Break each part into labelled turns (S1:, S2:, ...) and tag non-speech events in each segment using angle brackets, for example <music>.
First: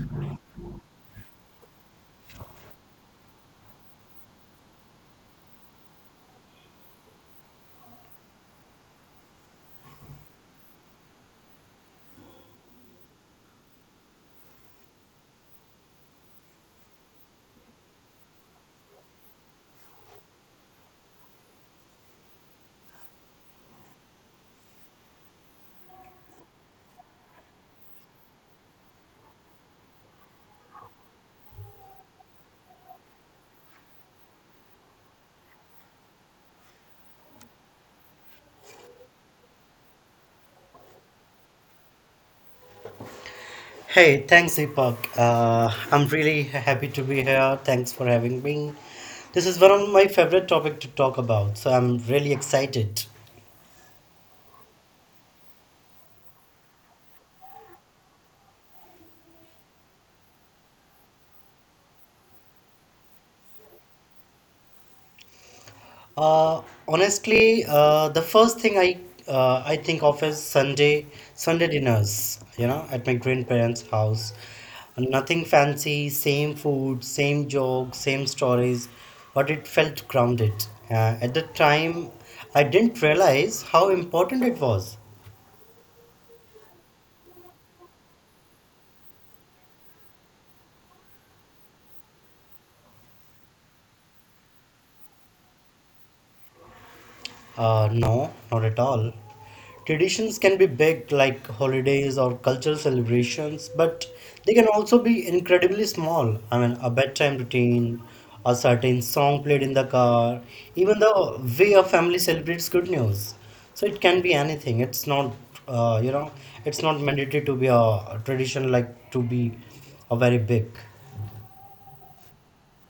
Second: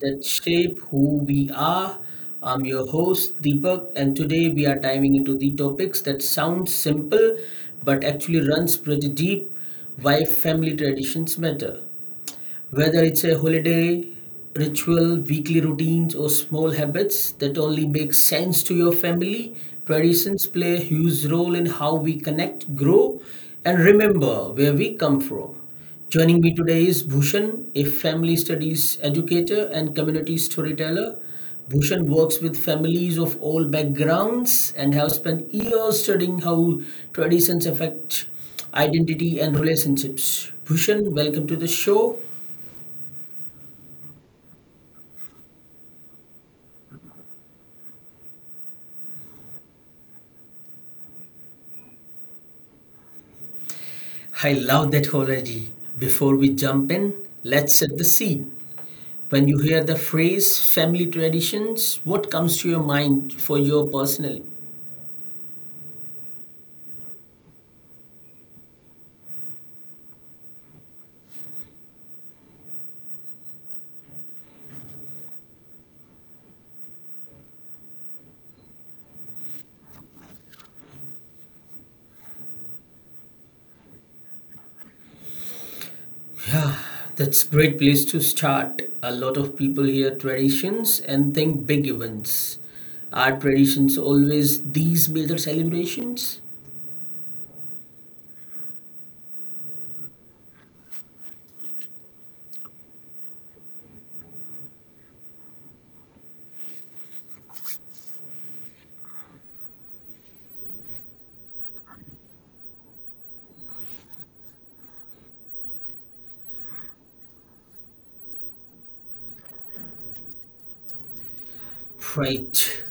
S1: that shape who we are. I'm your host, Deepak, and today we are diving into the topics that sound simple but actually runs pretty deep why family traditions matter. Whether it's a holiday, ritual, weekly routines, or small habits that only make sense to your family, traditions play a huge role in how we connect, grow, and remember where we come from. Joining me today is Bhushan, a family studies educator and community storyteller. Bhushan works with families of all backgrounds and has spent years studying how traditions affect identity and relationships. Bhushan, welcome to the show.
S2: Hey, thanks, Deepak. I'm really happy to be here. Thanks for having me. This is one of my favorite topic to talk about, so I'm really excited.
S1: I love that already. Before we jump in, let's set the scene. When you hear the phrase family traditions, what comes to your mind for your personally?
S2: Uh, honestly, the first thing I think of is Sunday dinners. You know, at my grandparents' house, nothing fancy, same food, same jokes, same stories, but it felt grounded. At the time, I didn't realize how important it was.
S1: That's great place to start. A lot of people hear traditions and think big events. Are traditions always these major celebrations?
S2: No, not at all. Traditions can be big, like holidays or cultural celebrations, but they can also be incredibly small. I mean, a bedtime routine, a certain song played in the car, even the way a family celebrates good news. So it can be anything. Uh, you know, it's not mandatory to be a tradition like to be a very big.
S1: Right.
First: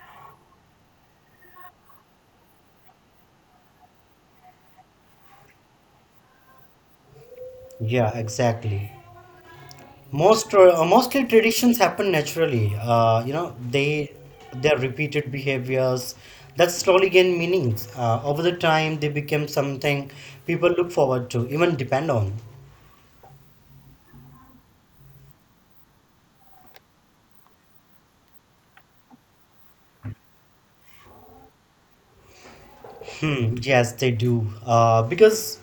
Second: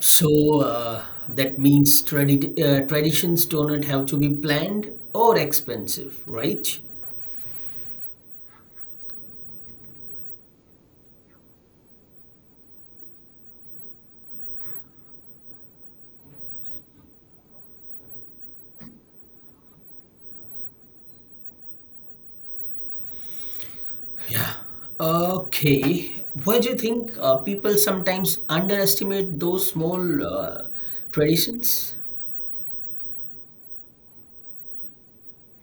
S1: So that means traditions do not have to be planned or expensive, right?
S2: Yeah, exactly. Mostly, traditions happen naturally, you know, they their repeated behaviors that slowly gain meanings over the time. They become something people look forward to, even depend on.
S1: Yeah. Okay. Why do you think people sometimes underestimate those small traditions?
S2: Yes, they do, because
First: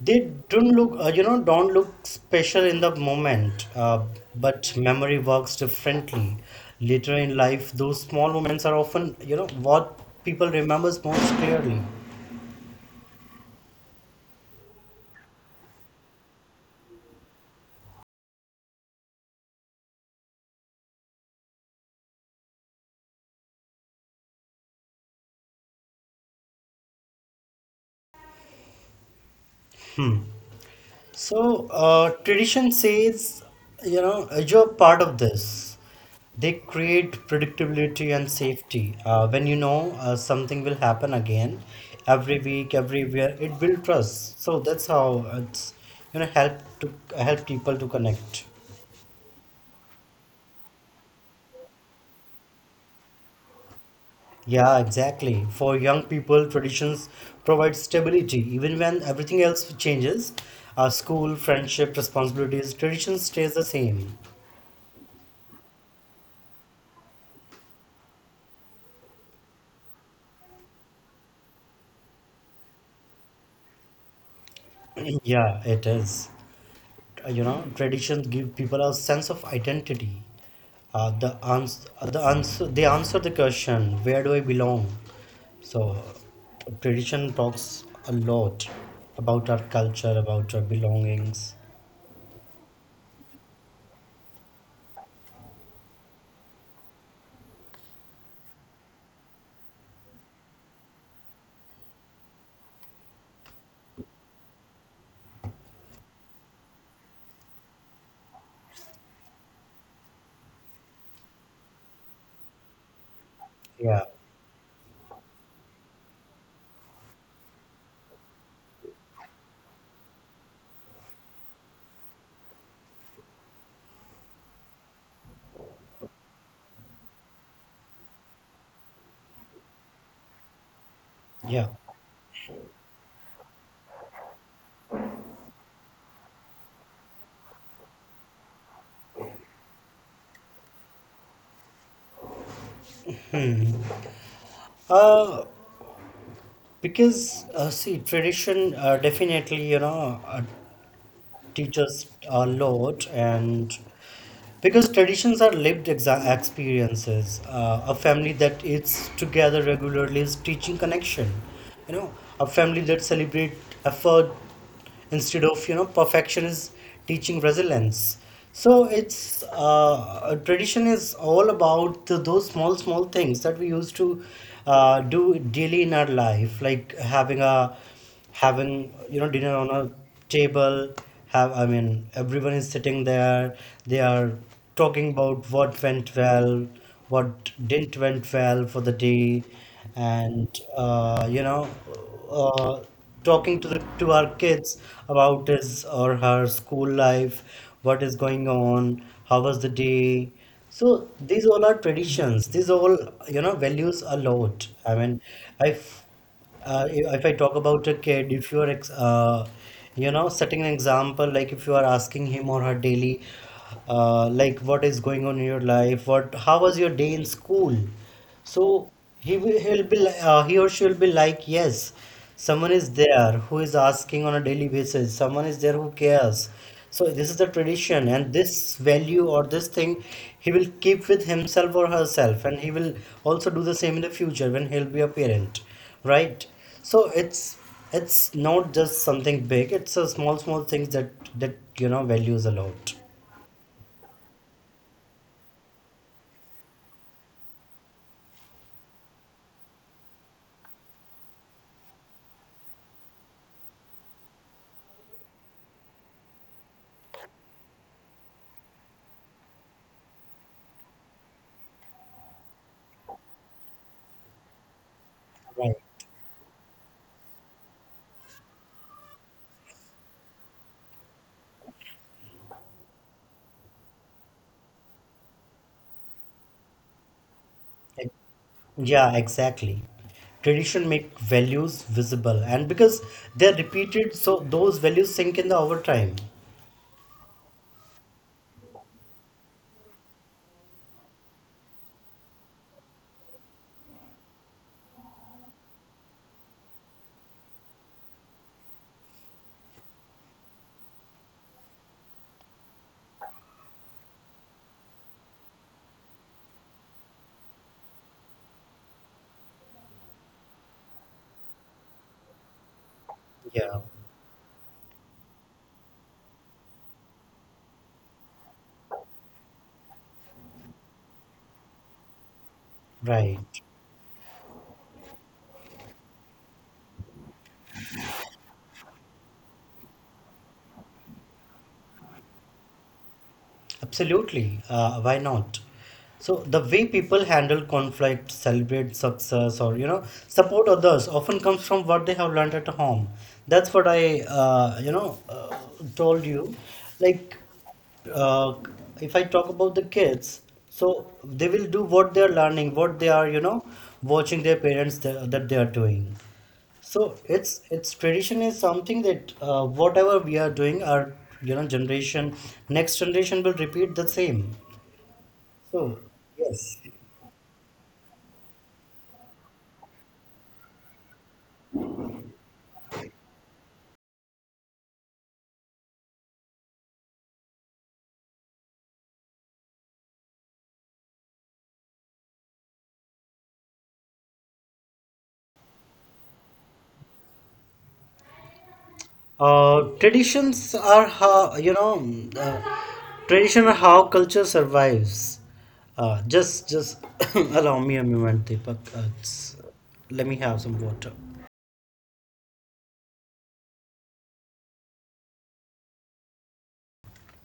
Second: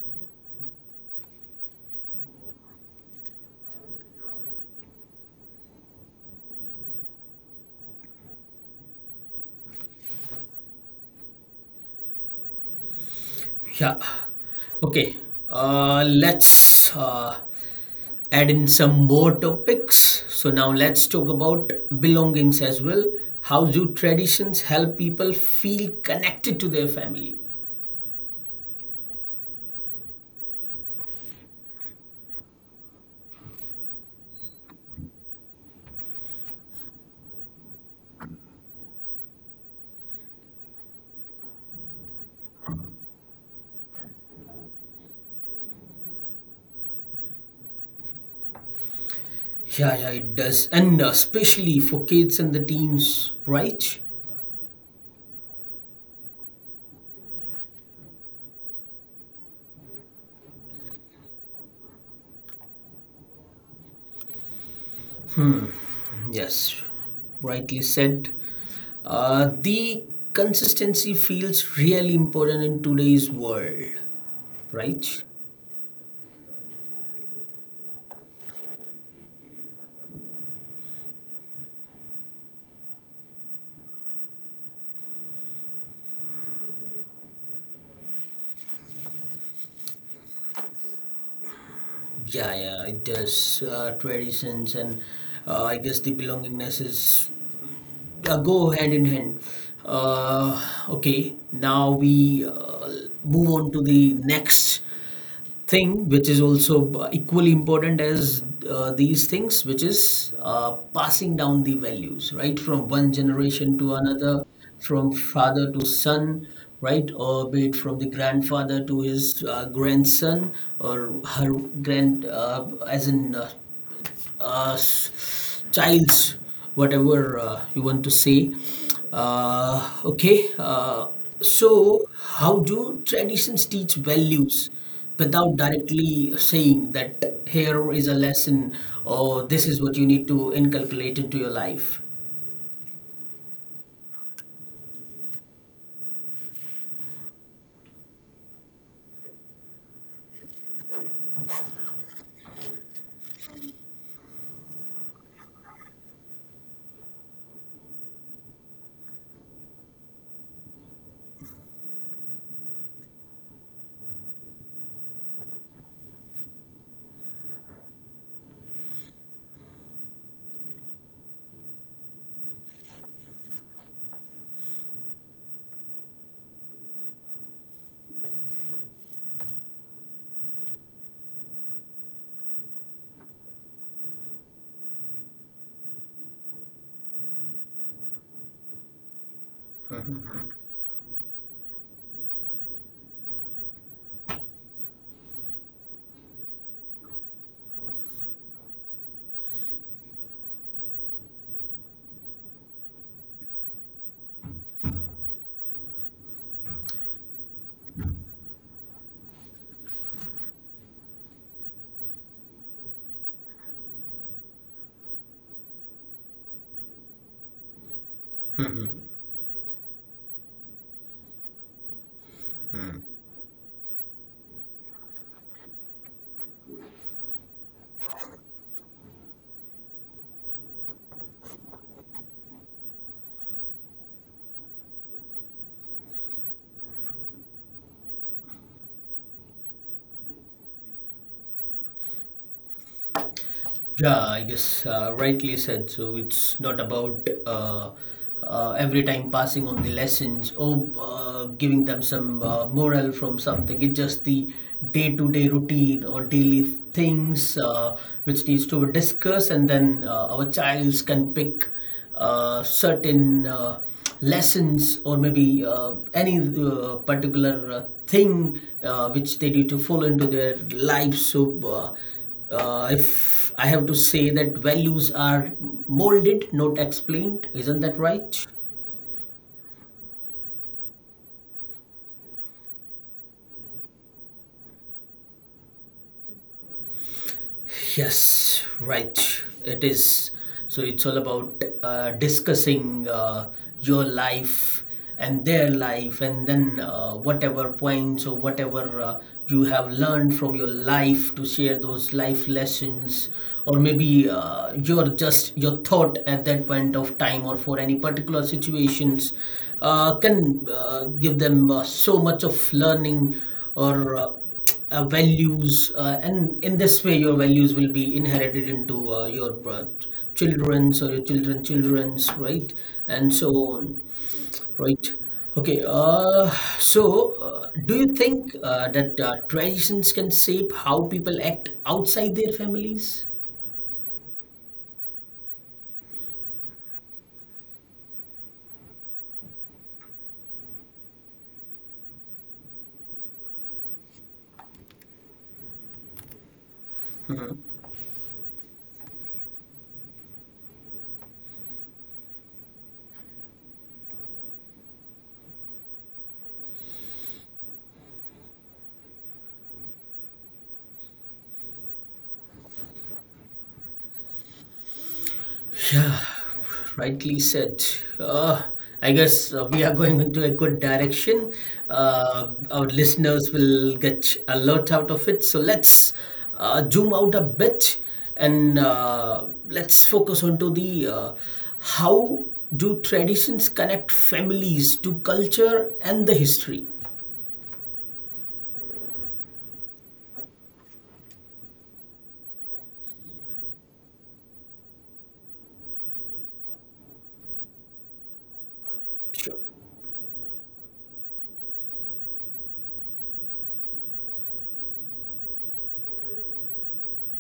S2: they don't look, you know, don't look special in the moment, but memory works differently. Later in life, those small moments are often, you know, what people remembers most clearly.
S1: Yeah. Okay. Let's add in some more topics. So now let's talk about belongings as well. How do traditions help people feel connected to their family?
S2: So, tradition says, you know, you're part of this. They create predictability and safety. When you know something will happen again, every week, everywhere, it builds trust. So that's how it's, you know, help to help people to connect.
S1: Yeah, yeah, it does. And especially for kids and the teens, right?
S2: Yeah, exactly. For young people, traditions provide stability even when everything else changes. School, friendship, responsibilities, tradition stays the same.
S1: Yes, rightly said. The consistency feels really important in today's world, right?
S2: Yeah, it is. You know, traditions give people a sense of identity, they answer the question, where do I belong? So tradition talks a lot about our culture, about our belongings.
S1: Yeah, yeah, it does. Traditions and I guess the belongingness is go hand in hand. Uh, okay, now we move on to the next thing which is also equally important as these things which is passing down the values right from one generation to
S2: Yeah,
S1: another from father to son, right, or be it from the grandfather to his grandson or her grand childs, whatever you want to say. Uh, okay, uh,
S2: yeah.
S1: so how do traditions teach values without directly saying that here is a lesson or this is what you need to inculcate into your life?
S2: Uh because uh, see, tradition, definitely, you know, uh, teaches a lot. And because traditions are lived experiences, a family that eats together regularly is teaching connection, you know. A family that celebrate effort instead of, you know, perfection is teaching resilience. So it's, a tradition is all about those small things that we used to, do daily in our life, like having you know dinner on a table. Have, I mean, everyone is sitting there. They are talking about what went well, what didn't went well for the day, and, uh, talking to the to our kids about his or her school life, what is going on, how was the day. So these all are traditions, these all, you know, values a lot. I mean, I if I talk about a kid, if you are, you know, setting an example, like if you are asking him or her daily, like what is going on in your life, what, how was your day in school? So he will, he'll be, he or she will be like, yes, someone is there who is asking on a daily basis. Someone is there who cares. So this is the tradition, and this value or this thing, he will keep with himself or herself, and he will also do the same in the future when he'll be a parent, right? So it's not just something big, it's a small things that you know values a lot,
S1: Yeah, I guess rightly said. So it's not about every time passing on the lessons or giving them some moral from something. It's just the day-to-day routine or daily things which needs to be discussed, and then our childs can pick certain lessons or maybe
S2: right?
S1: any particular thing which they need to follow into their lives. So, if I have to say that values are molded, not explained, isn't that
S2: Ex-
S1: right?
S2: yeah, exactly. Tradition make values visible, and because they're repeated, so those values sink in the over time.
S1: Yes, right. It is. So it's all about discussing your life and their life, and then whatever points or whatever you have learned from your life to share those life lessons, or maybe your just your thought at that point of time or for any particular situations can give them so much of learning
S2: Yeah,
S1: or. Values and in this way your values will be inherited into your children's or your children children's, right, and so
S2: right.
S1: on, right. Okay, so do you think that traditions can shape how people act outside their families?
S2: Absolutely. Why not? So the way people handle conflict, celebrate success, or you know support others often comes from what they have learned at home. That's what I, you know, told you. Like, uh, if I talk about the kids, so they will do what they are learning, what they are, you know, watching their parents that they are doing. So it's tradition is something that, whatever we are doing, our, you know, generation, next generation will repeat the same. So yes,
S1: Rightly said. Uh, I guess we are going into a good direction. Our listeners will get a lot out of it. So let's zoom out a bit and let's focus onto the how do traditions connect families to culture and the history.
S2: traditions are how, you know, uh, tradition are how culture survives. Just <coughs> allow me a moment, Deepak. It's,
S1: Sure.
S2: let me have some water.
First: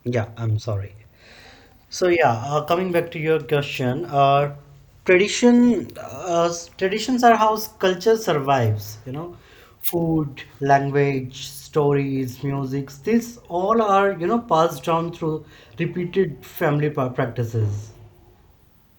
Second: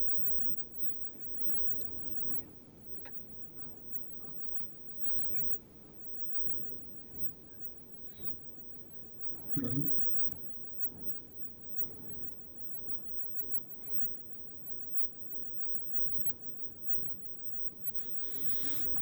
S2: Yeah, I'm sorry. So yeah, coming back to your question, uh, traditions are how culture survives. You know, food, language, stories, music. These all are, you know, passed down through repeated family practices.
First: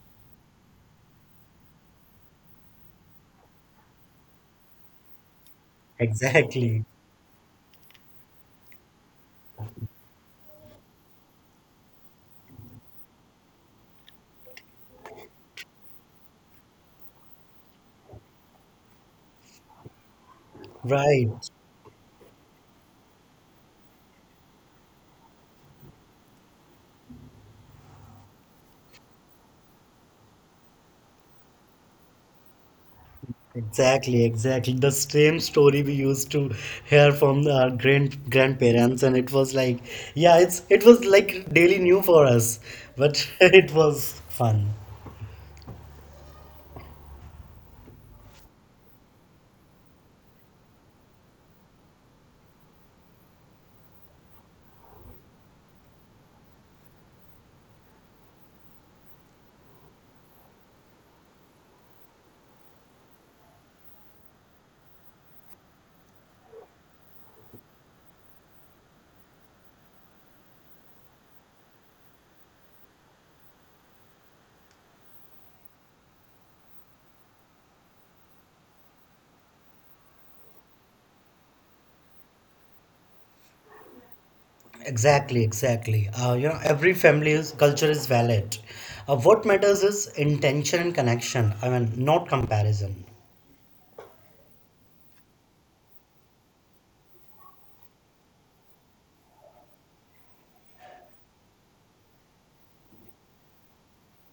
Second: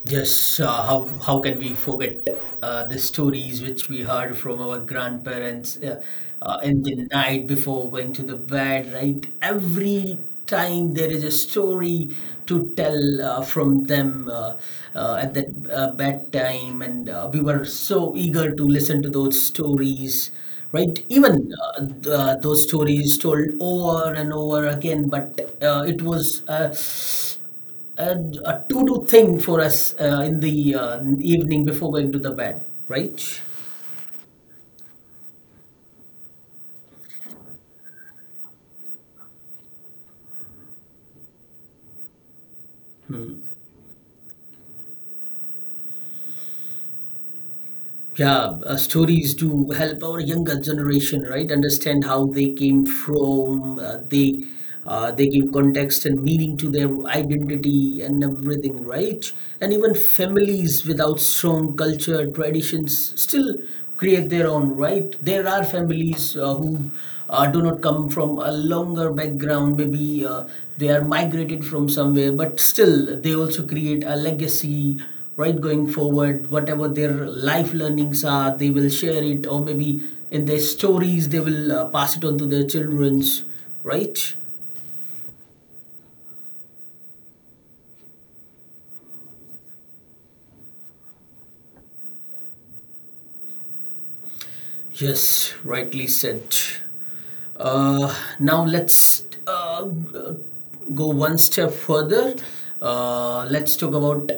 S1: Yes, how can we forget the stories which we heard from our grandparents in
S2: Exactly.
S1: the night before going to the bed, right? Every time there is a story to tell from them at that bedtime, and we were so eager to listen to those stories, right?
S2: Right.
S1: Even those stories told over and over again, but it was a, a to-do thing for us in the evening before going to the bed, right?
S2: Exactly. Exactly. The same story we used to hear from our grandparents, and it was like, yeah, it's it was like daily new for us, but <laughs> it was fun.
S1: Yeah, stories to help our younger generation, right, understand how they came from, they give context and meaning to their identity and everything, right. And even families without strong culture traditions still create their own, right. There are families who do not come from a longer background, maybe they are migrated from somewhere, but still they also create a legacy, right, going forward. Whatever their life learnings are, they will share it, or maybe in their stories they will pass it on to their children's, right.
S2: Exactly, exactly. You know, every family's culture is valid. What matters is intention and connection. I mean, not comparison.
S1: Yes, rightly said. Now let's go one step further. Let's talk about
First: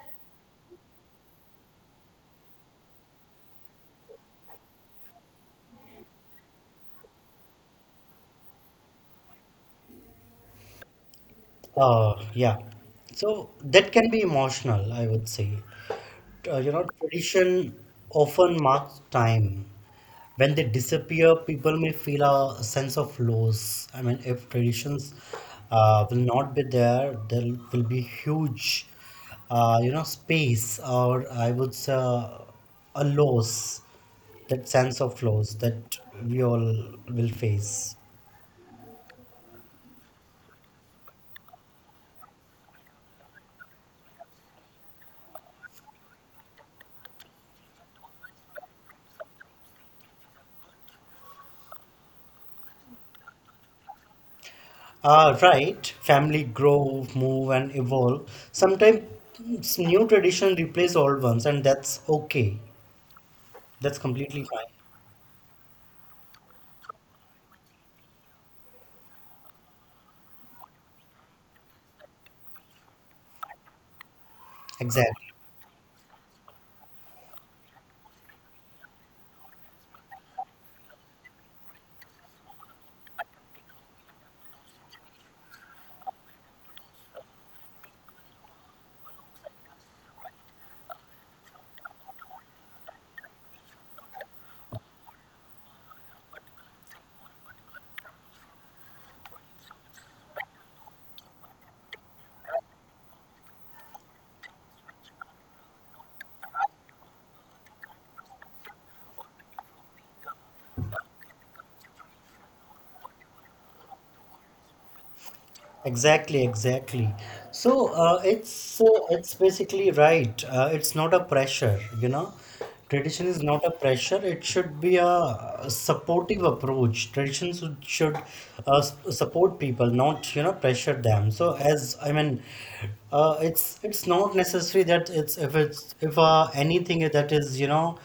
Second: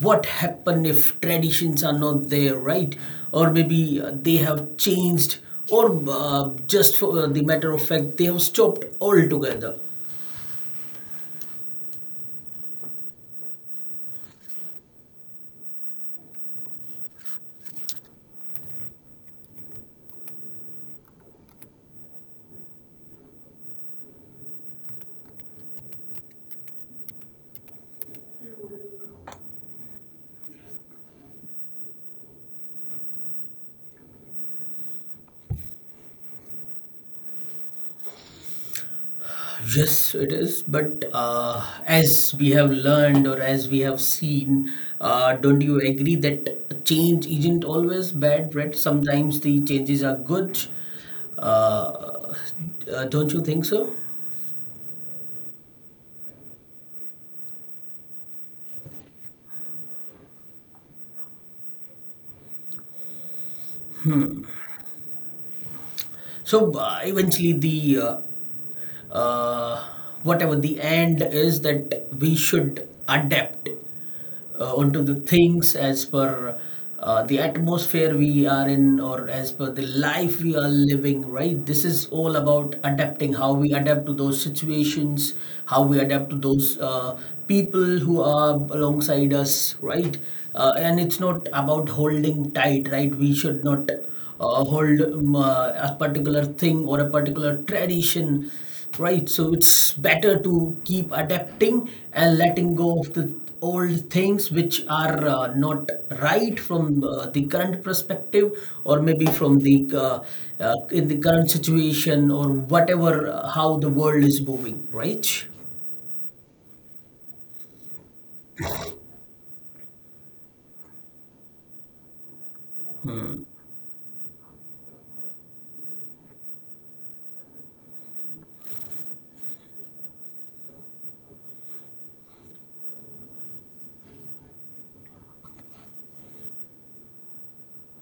S1: what happen if traditions are not there, right, or maybe they have changed or just for the matter of fact they have stopped altogether.
S2: Yeah. So that can be emotional, I would say. You know, tradition often marks time. When they disappear, people may feel a sense of loss. I mean, if traditions will not be there, there will be huge, you know, space, or I would say, a loss, that sense of loss that we all will face.
S1: Yes, it is. But as we have learned or as we have seen, don't you agree that change isn't always bad, right? Sometimes the changes are good. Uh, don't you think so?
S2: Ah, right, family grow, move, and evolve. Sometimes new tradition replace old ones, and that's okay. That's completely fine.
S1: So eventually the uh, whatever the end is that we should adapt onto the
S2: Exactly.
S1: things as per the atmosphere we are in or as per the life we are living, right. This is all about adapting, how we adapt to those situations, how we adapt to those people who are alongside us, right. And it's not about holding tight, right, we should not hold a particular thing or a particular tradition, right? So it's better to keep adapting and letting go of the old things which are not right from the current perspective, or maybe from the in the current situation or whatever how the world is moving, right.
S2: Exactly, exactly. So it's basically right. It's not a pressure, you know. Tradition is not a pressure. It should be a supportive approach. Tradition should, support people, not, you know, pressure them. So as I mean, it's not necessary that it's if anything that is, you know,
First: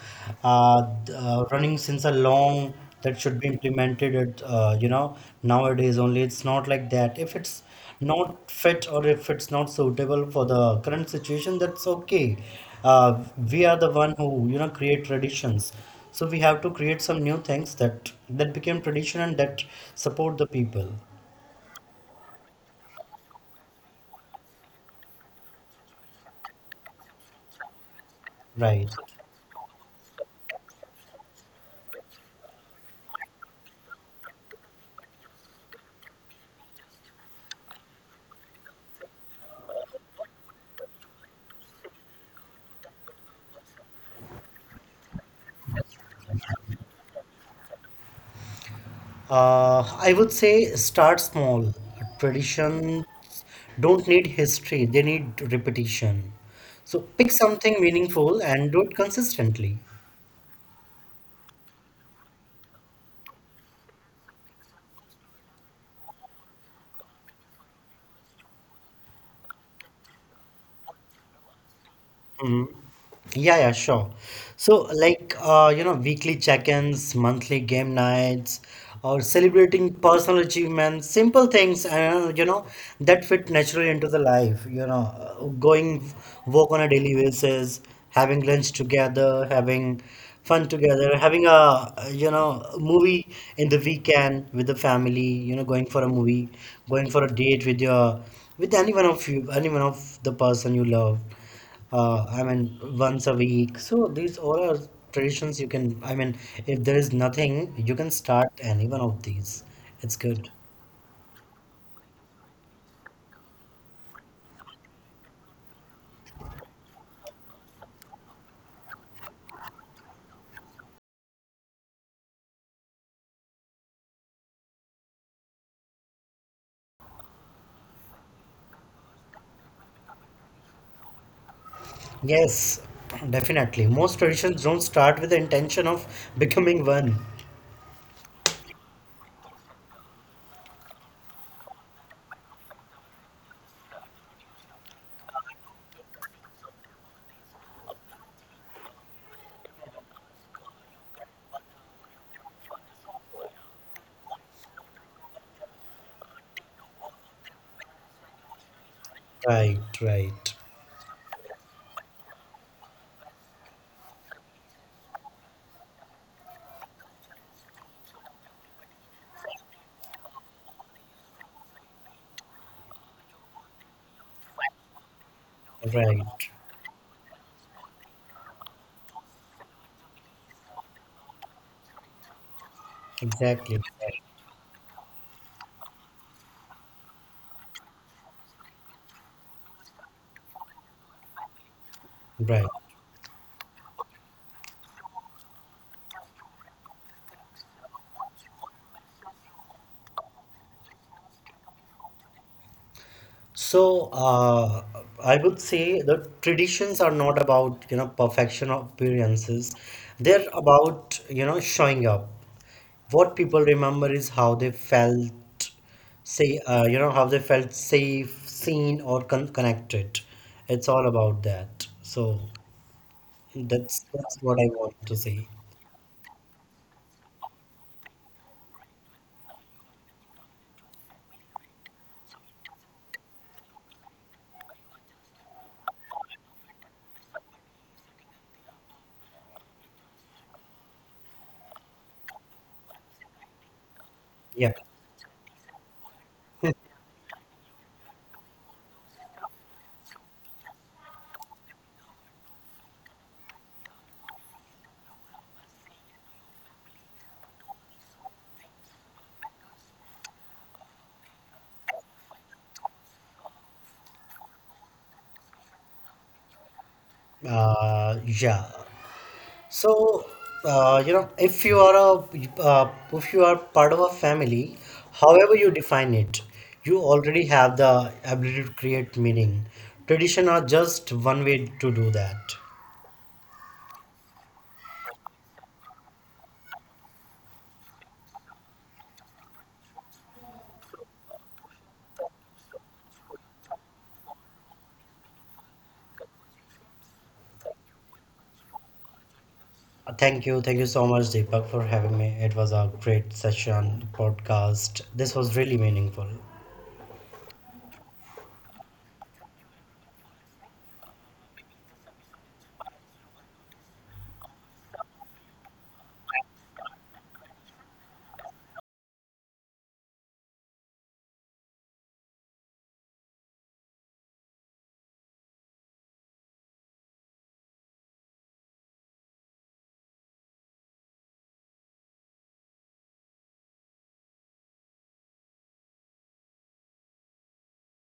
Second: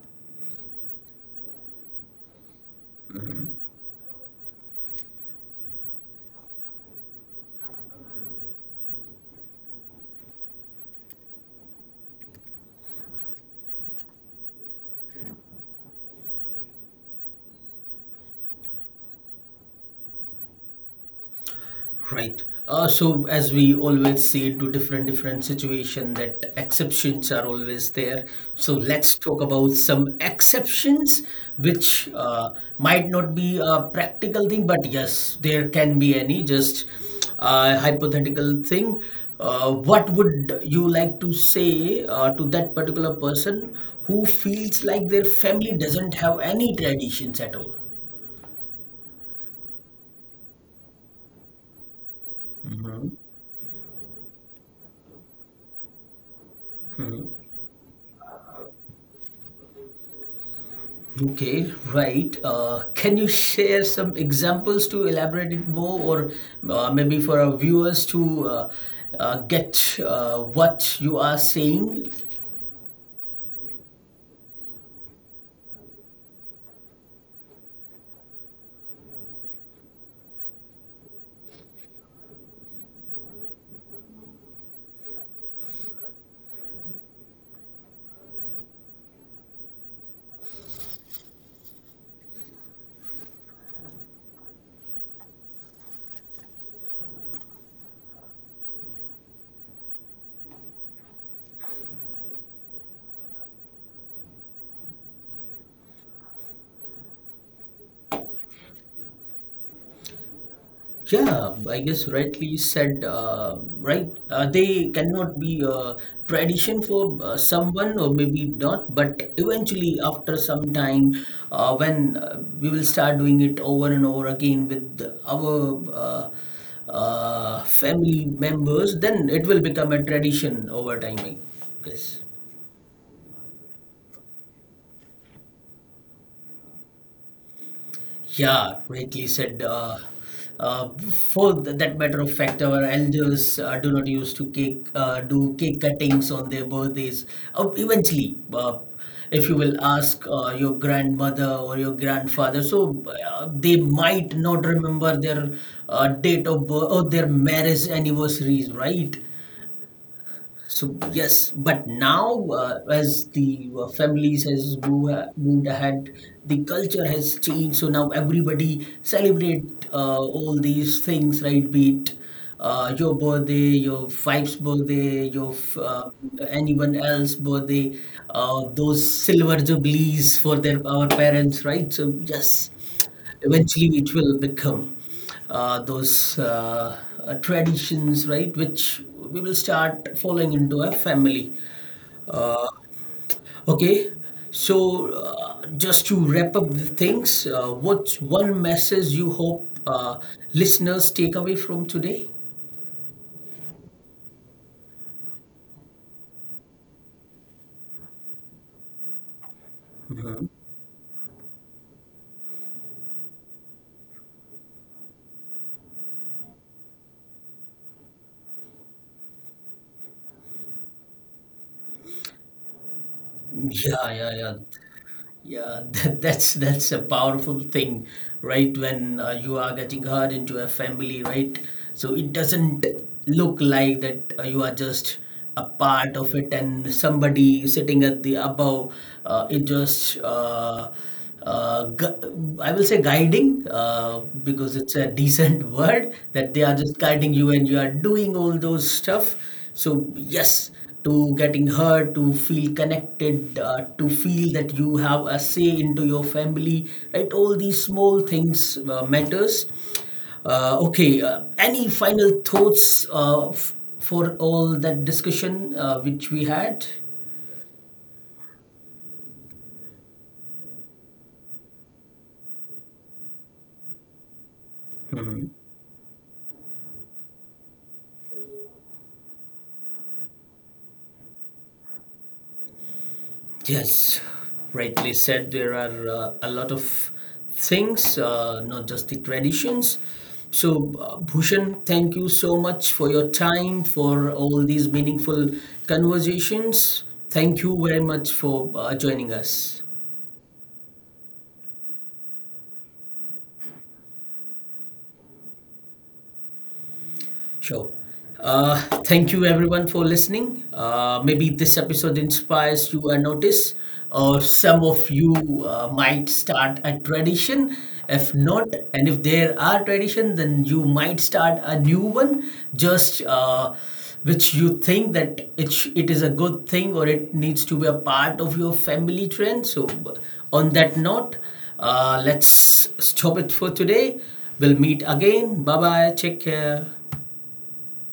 S2: running since a long, that should be implemented at, you know, nowadays only. It's not like that. If it's not fit or if it's not suitable for the current situation, that's okay. Uh, we are the one who, you know, create traditions. So we have to create some new things that became tradition and that support the people,
S1: Right. So as we always say to different different situation that exceptions are always there. So
S2: right?
S1: let's talk about some exceptions which might not be a practical thing, but yes, there can be any just hypothetical thing. What would you like to say to that particular person who feels like their family doesn't have any traditions at all?
S2: Uh, I would say start small. Traditions don't need history, they need repetition. So pick something meaningful and do it consistently.
S1: Okay, right. Can you share some examples to elaborate it more, or maybe for our viewers to get what you are saying?
S2: Mhm. Yeah, yeah, sure. So, like, you know, weekly check-ins, monthly game nights, or celebrating personal achievements, simple things, you know, that fit naturally into the life, you know, going work on a daily basis, having lunch together, having fun together, having a, you know, movie in the weekend with the family, you know, going for a movie, going for a date with your, with anyone of you, anyone of the person you love, I mean, once a week. So these all are traditions you can, I mean, if there is nothing, you can start any one of these. It's good.
S1: Yeah, I guess rightly said, right? They cannot be a tradition for someone, or maybe not, but eventually, after some time, when we will start doing it over and over again with our family members, then it will become a tradition over time, I guess.
S2: Yes, definitely. Most traditions don't start with the intention of <laughs> becoming one.
S1: Yeah, rightly said. For that matter of fact, our elders do not used to cake do cake cuttings on their birthdays. Eventually, if you will ask your grandmother or your grandfather, so they might not remember their date of birth or their marriage anniversaries, right?
S2: Right, right,
S1: So yes, but now as the families has moved, moved ahead, the culture has changed. So now everybody celebrate all these things, right? Be it your birthday, your wife's birthday,
S2: right.
S1: anyone else birthday, those silver jubilees for their our parents, right? So yes,
S2: Exactly.
S1: eventually it
S2: Right.
S1: will become those traditions, right, which we will start following into a family.
S2: Right.
S1: Okay, so just to wrap up the things, what's one message you hope listeners take away from today?
S2: So, I would say the traditions are not about, you know, perfection or appearances. They're about, you know, showing up. What people remember is how they felt, say, you know, how they felt safe, seen, or connected. It's all about that. So that's
S1: Yeah, yeah,
S2: that's
S1: yeah.
S2: what I want to say.
S1: Yeah, <laughs> that, that's a powerful thing, right? When you are getting hurt into a family, right? So it doesn't look like that you are just a part of it, and somebody sitting at the above, it just I will say guiding,
S2: Yeah.
S1: because it's a decent <laughs> word that they are just guiding you and you are doing all those stuff. So, yes, to getting hurt, to feel connected, to feel that you have a say into your family, right? All these small things matters. Okay, any final thoughts for all that discussion which we had?
S2: Yeah. So, you know, if you are a if you are part of a family, however you define it, you already have the ability to create meaning. Tradition are just one way to do that.
S1: Yes, rightly said. There are a lot of things, not just the traditions. So, Bhushan, thank you so much for your time, for all these meaningful conversations. Thank you very much for joining us.
S2: Thank you, thank you so much, Deepak, for having me. It was a great session, podcast. This was really meaningful.
S1: Sure. Uh, Thank you everyone for listening. Maybe this episode inspires you a notice, or some of you might start a tradition. If not, and if there are tradition, then you might start a new one. Just which you think that it is a good thing or it needs to be a part of your family trend. So, on that note, let's stop it for today. We'll meet again. Bye bye. Take care.